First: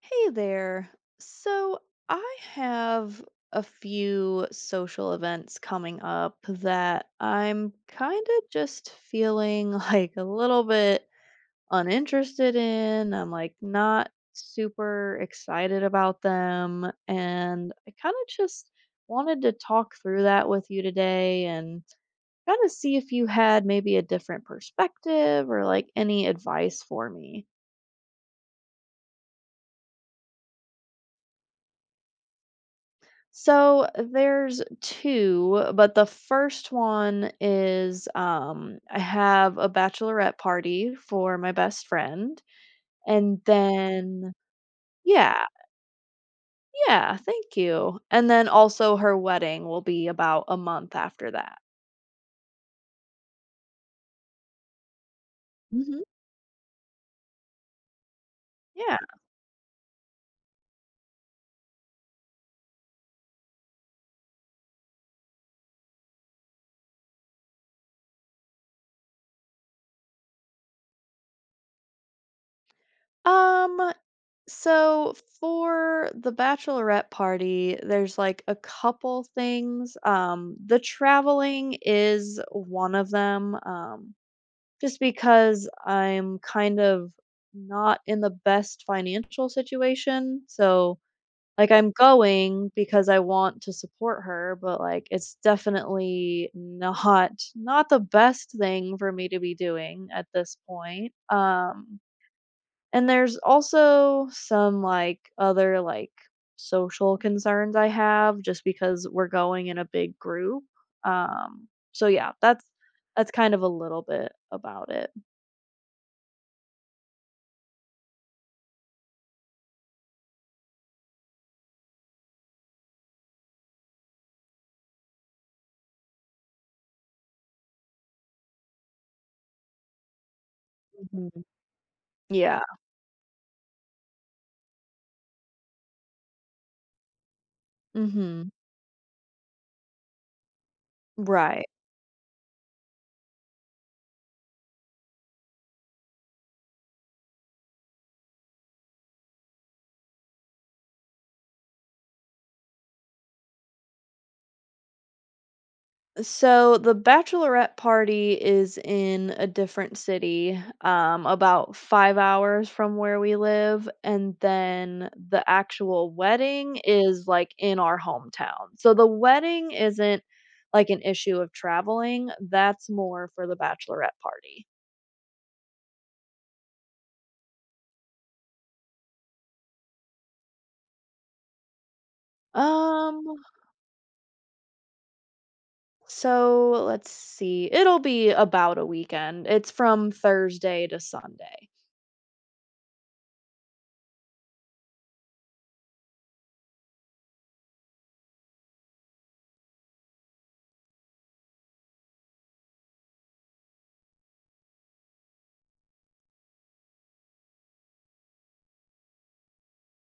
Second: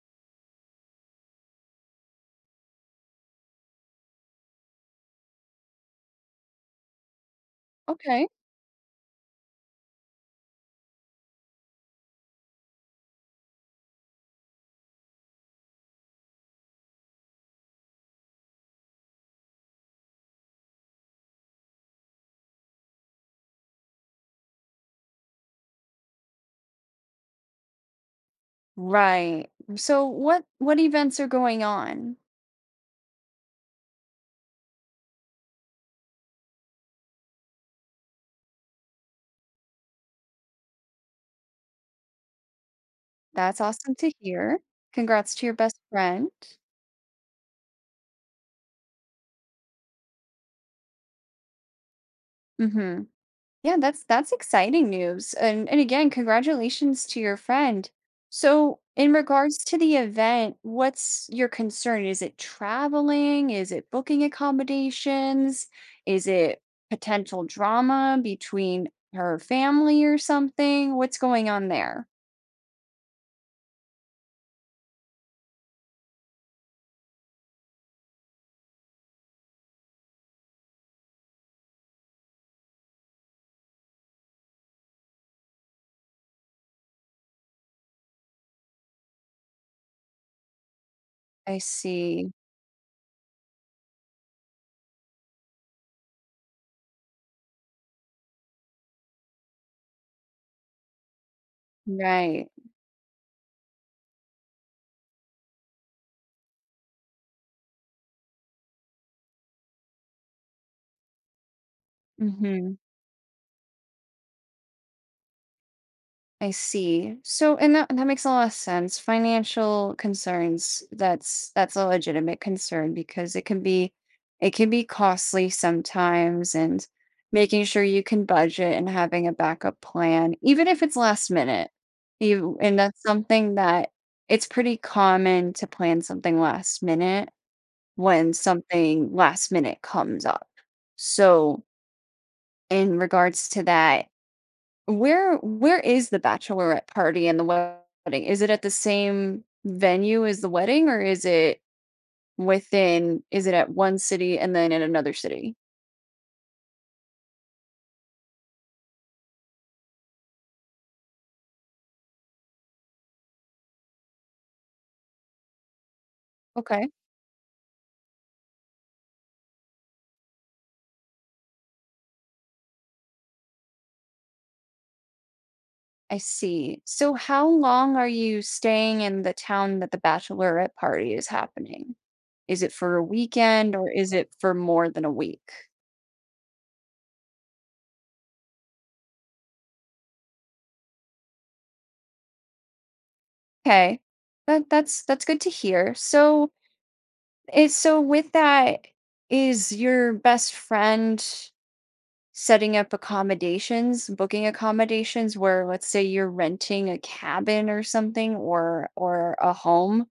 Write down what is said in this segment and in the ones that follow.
Hey there. So I have a few social events coming up that I'm Okay. kind of just feeling like a little bit uninterested in. I'm like not super excited about them. And I kind of just wanted to talk through that with you today and kind of see if you had maybe a different perspective or like any advice for me. Right. So what events are going on? So there's two, but the first one is I have a bachelorette party for my best friend. And That's awesome to then, hear. Congrats yeah, to your best friend. yeah, thank you. And then also her wedding will be about a month after that. Mhm. Yeah, that's exciting news. And Hmm. again, congratulations to your friend. So, Yeah. in regards to the event, what's your concern? Is it traveling? Is it booking accommodations? Is it potential drama between her family or something? What's going on there? Um, so for the bachelorette party, there's like a couple things. The traveling is one of them. Just because I'm kind of not in the best financial situation. So, I like, I'm see. going because I want to support her, but like, it's definitely not the best thing for me to be doing at this point. Right. And there's also some like other like social concerns I have just because we're going in a big group. So yeah, that's Mhm. that's kind of a little bit about I see. So, and that makes a lot of sense. Financial concerns, that's a legitimate concern because it can be costly sometimes, and making sure you can budget and having a backup plan, even if it's last it. minute. You Yeah. and that's something that it's pretty common to plan something last minute when Mhm. something last minute comes up. So, Right. in regards to that, where is the bachelorette party and the wedding? Is it at the same venue as the wedding, or is it within is it at one city and then in another city? So the bachelorette party is in a different city, about 5 hours from where we live, and then the actual wedding Okay, is, like, in our hometown. So the wedding isn't, like, an issue of traveling, that's more for the bachelorette party. I see. So how long are you staying in the town that the bachelorette party is happening? Is it for a Um, weekend, or is it for more than a week? so let's see, it'll be about a weekend. It's from Thursday to Sunday. Okay. That's good to hear. So with that, is your best friend setting up accommodations, booking accommodations, where let's say you're renting a cabin or something, or a home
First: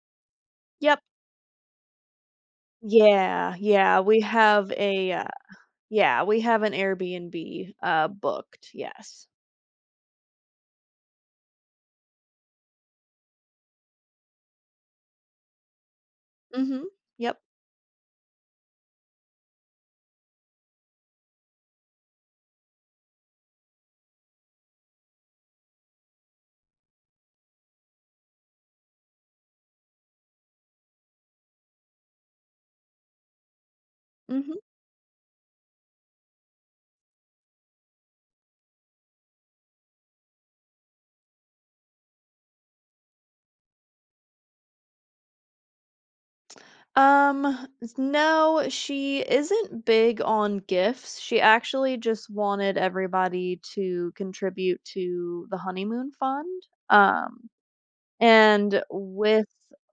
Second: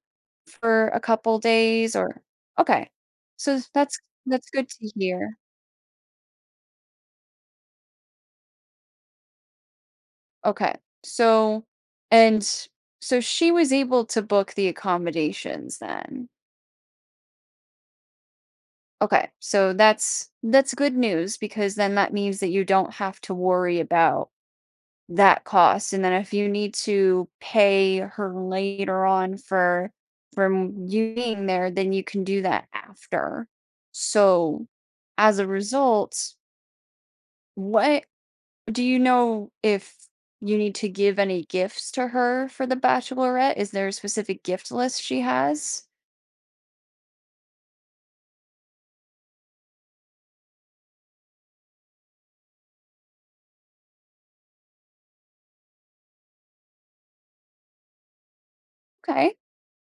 for a Yep. couple days, or okay. Yeah, So that's yeah, we that's good have to hear. We have an Airbnb, booked, yes. Okay. So and so she was able to book the accommodations then. Mhm, yep, Okay. So that's good news, because then that means that you don't have to worry about that cost, and then if you need to pay her later on for from you being there, then you can do that after. mhm. So, as a result, what do you know if you need to give any gifts to her for the bachelorette? Is there a specific gift list she has? Um, no, she isn't big on gifts, she actually just wanted everybody to contribute to the honeymoon fund. Um And Okay, with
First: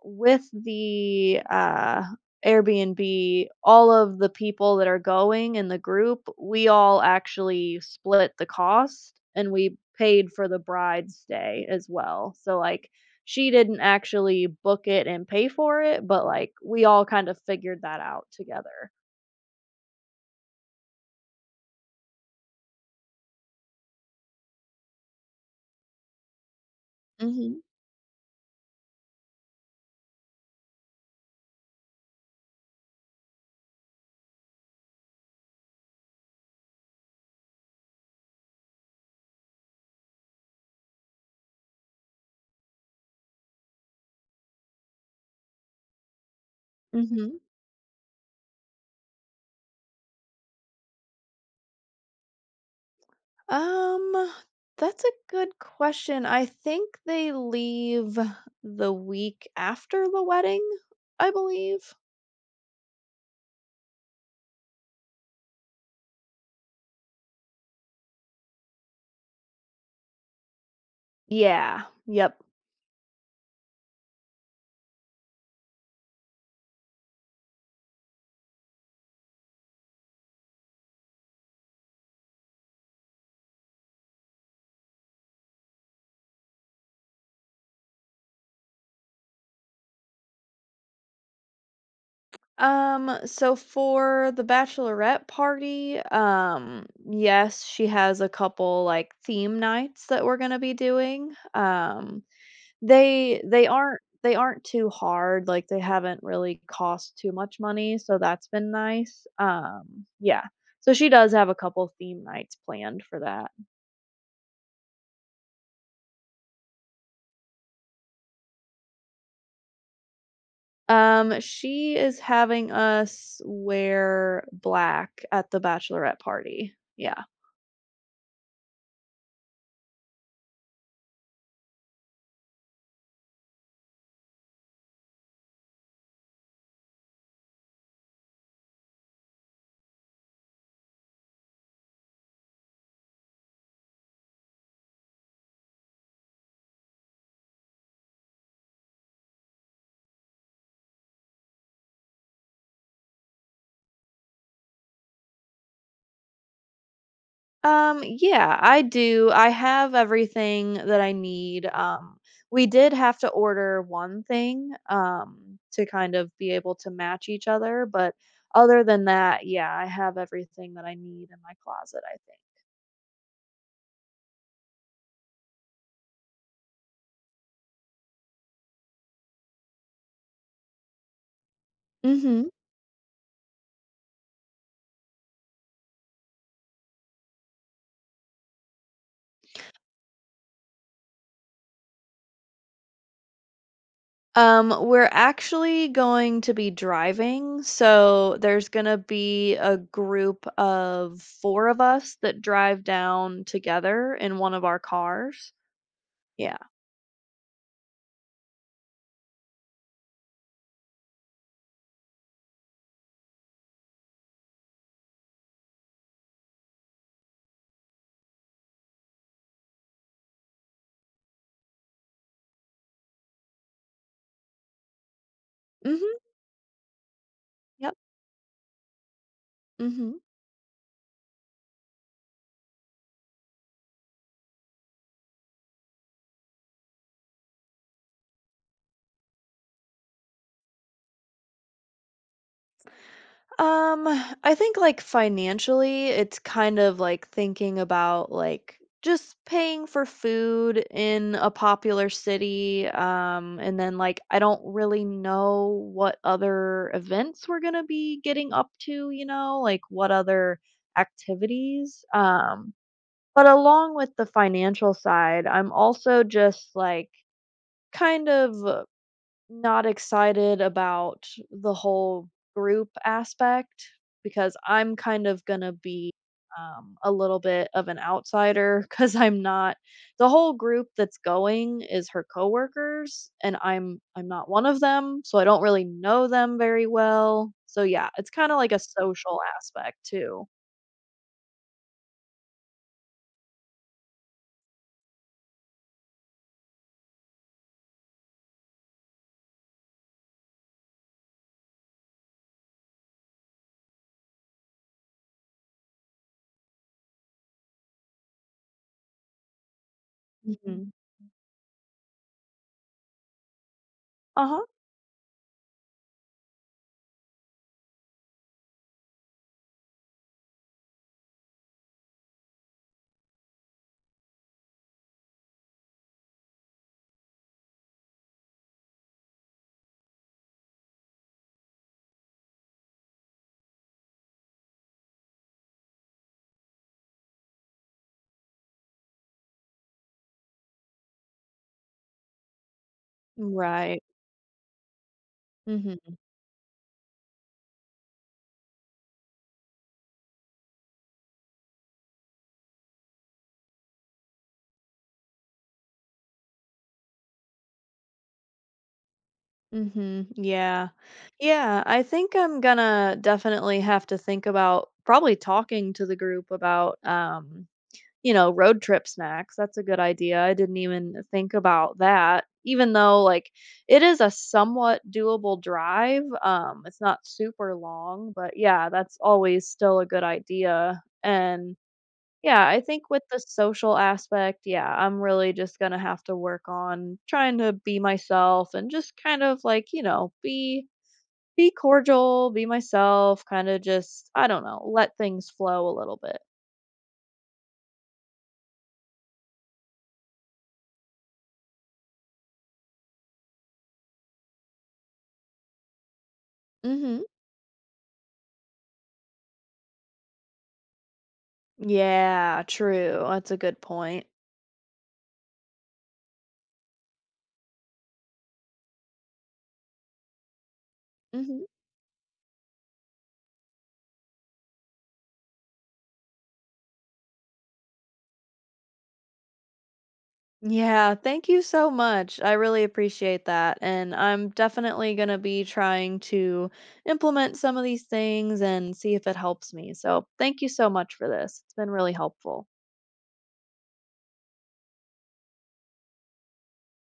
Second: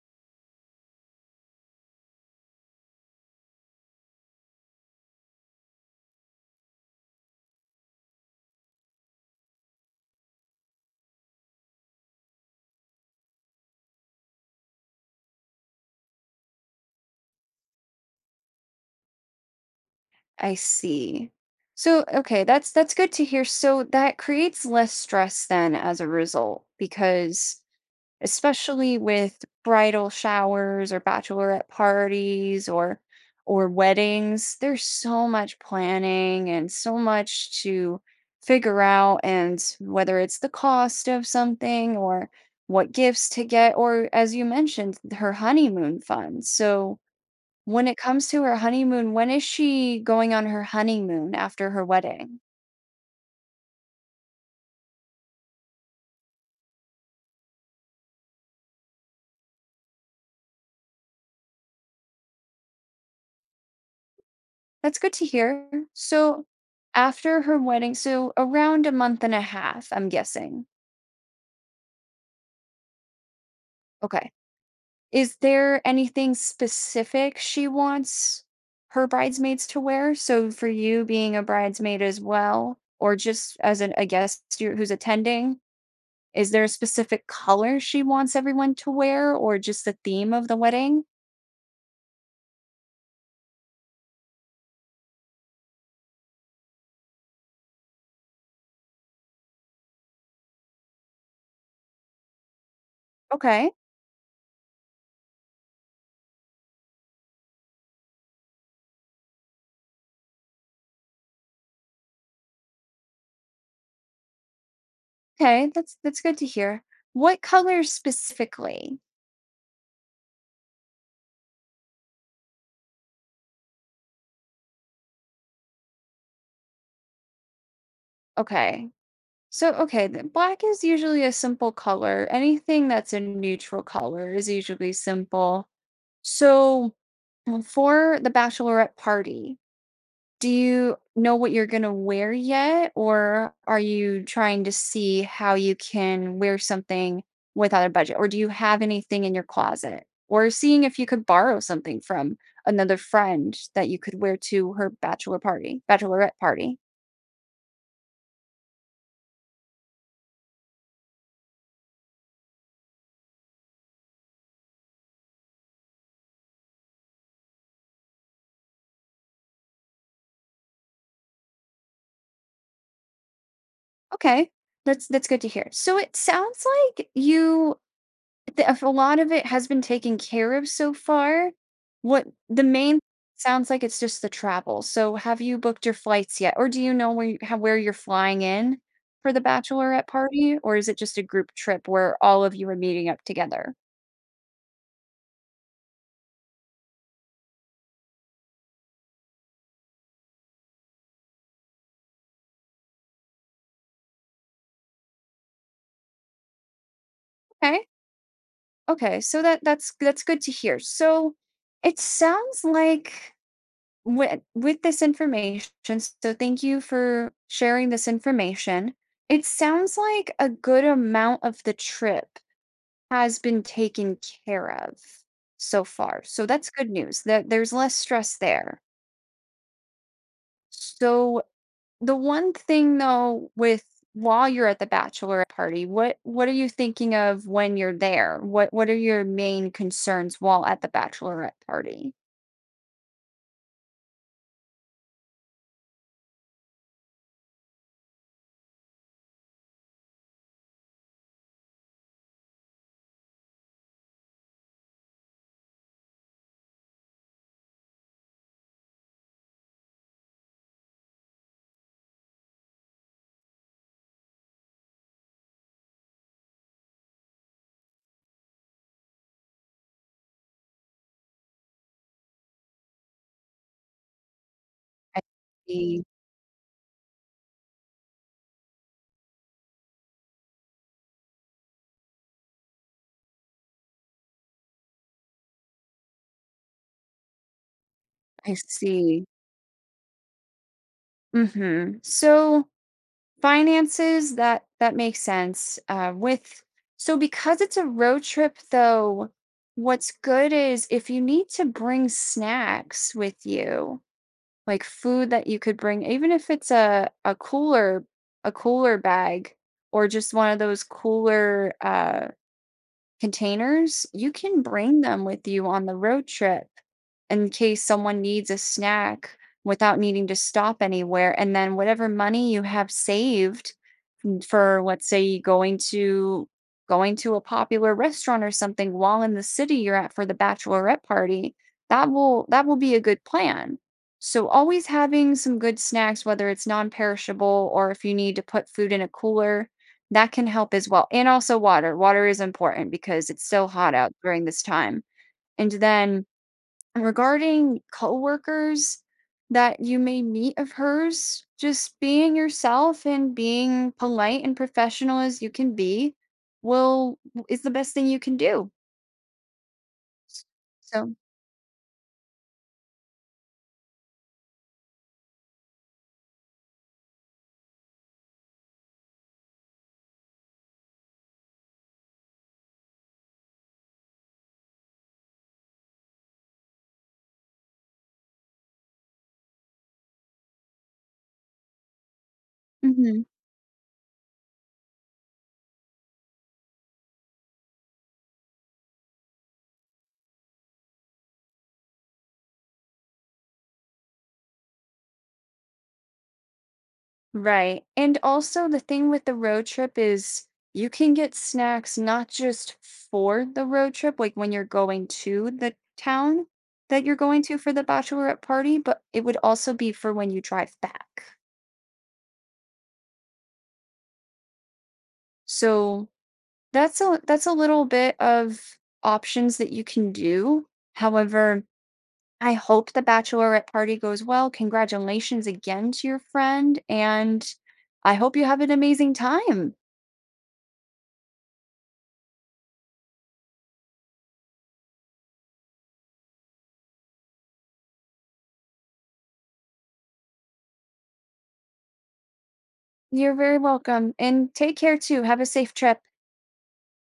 the Airbnb, all of the people that are going in the group, we all actually split the cost, and we paid for the bride's stay as well. So, like, she didn't actually book it and pay for it, but, like, we all kind of figured that out together. I see. So, okay, that's good to hear. So that creates less stress then as a result, because Mhm, especially with bridal showers or bachelorette parties or weddings, there's so much planning and so much to figure out, and whether it's the cost of something or what gifts to get, or as you mentioned, her honeymoon fund. So mhm. when it comes to her honeymoon, when is she going on her honeymoon after her wedding? Um, that's a good question. I think they leave the week after the wedding, I believe. That's good to hear. So after her wedding, so around a month and a half, I'm guessing. Yeah. Yep. Okay. Is there anything specific she wants her bridesmaids to wear? So for you being a bridesmaid as well, or just as a guest who's attending, is there a specific color she wants everyone to wear, or just the theme of the wedding? So for the bachelorette party, yes, she has a couple like theme nights that we're gonna be doing. Um, They they Okay. aren't they aren't too hard, like, they haven't really cost too much money, so that's been nice, yeah. So she does have a couple theme nights planned for that. Okay, that's good to hear. What color specifically? She is having us wear black at the bachelorette party, yeah. Okay. So, okay, the black is usually a simple color. Anything that's a neutral color is usually simple. So, well, for the bachelorette party, do you know what you're gonna wear yet, or are you trying to see how you can wear something without a budget? Or do you have anything in your closet? Or seeing if you could borrow something from another friend that you could wear to her bachelorette party. Yeah, I do. I have everything that I need. We did have to order one thing, to kind of be able to match each other, but other than that, yeah, I have everything that I need in my closet, I think. Okay. That's good to hear. So it sounds like you The if a lot of it has been taken care of so far, what Hmm. the main sounds like it's just the travel. So have you booked your flights yet? Or do you know where you're flying in for the bachelorette party? Or is it just a group trip where all of you are meeting up together? We're actually going to be driving, so there's gonna be a group of four of us that drive down together in one of our cars. Yeah. Okay. Okay. So that's good to hear. So it sounds like, with this information, so thank you for sharing this information. It sounds like a good amount of the trip has been taken care of so Hmm. far. So that's good news that there's Yep. less stress there. Hmm. So the one thing, though, with while you're at the bachelorette party, what are you thinking of when you're there? What are your main concerns while at the bachelorette party? Um, I think like financially, it's kind of like thinking about like just paying for food in a popular city. And then like I don't really know what other events we're gonna be getting up to, like what other activities. But along with the financial side, I'm also just like kind of not excited about the whole group aspect because I'm I kind of gonna see. be, a little bit of an outsider because 'cause I'm not. The whole group that's going is her coworkers, and I'm not one of them, so I don't really know them very well. So, yeah, it's I kinda like a see. social aspect too. Mhm. So, finances, that makes sense. With so because it's a road trip, though, what's good is if you need to bring snacks with you, like food that you could bring, even if it's a cooler bag, or just one of those Mhm. cooler containers, you can Uh-huh. bring them with you on the road trip in case someone needs a snack without needing to stop anywhere. And then whatever money you have saved, for, let's say, going to a popular restaurant or something while in the city you're at for the bachelorette party, that will be a good plan. So always having some good snacks, whether it's non-perishable or if you need to put food in a cooler, that can help as well, and also water. Water is important because it's so hot Right. out during this time. And Mhm. then, regarding coworkers that you may meet of hers, just being yourself and being polite and professional as you can be will is the best thing you can do. Mhm. Yeah. So, Yeah, I think I'm gonna definitely have to think about probably talking to the group about, road trip snacks. That's a good idea. I didn't even think about that. Even though like it is a somewhat doable drive, it's not super long, but yeah, that's always still a good idea. And yeah, I think with mhm. the social aspect, yeah, I'm really just going to have to work on trying to be myself and just kind of like, be cordial, be myself, kind of just, I don't know, let things flow a little bit. Right. And also, the thing with the road trip is, you can get snacks not just for the road trip, like when you're going to the town that you're Mhm. going to for the bachelorette party, but it would also be for when you drive back. Yeah, true. That's a good point. So that's a little bit of options that you can do. However, Mhm. I hope the bachelorette party goes well. Congratulations again to your friend, and I hope you have an amazing time. Yeah, thank you so much. I really appreciate that. And I'm definitely going to be trying to implement some of these things and see if it helps me. So, thank you so much for this. It's been really helpful. You're very welcome, and take care too. Have a safe trip.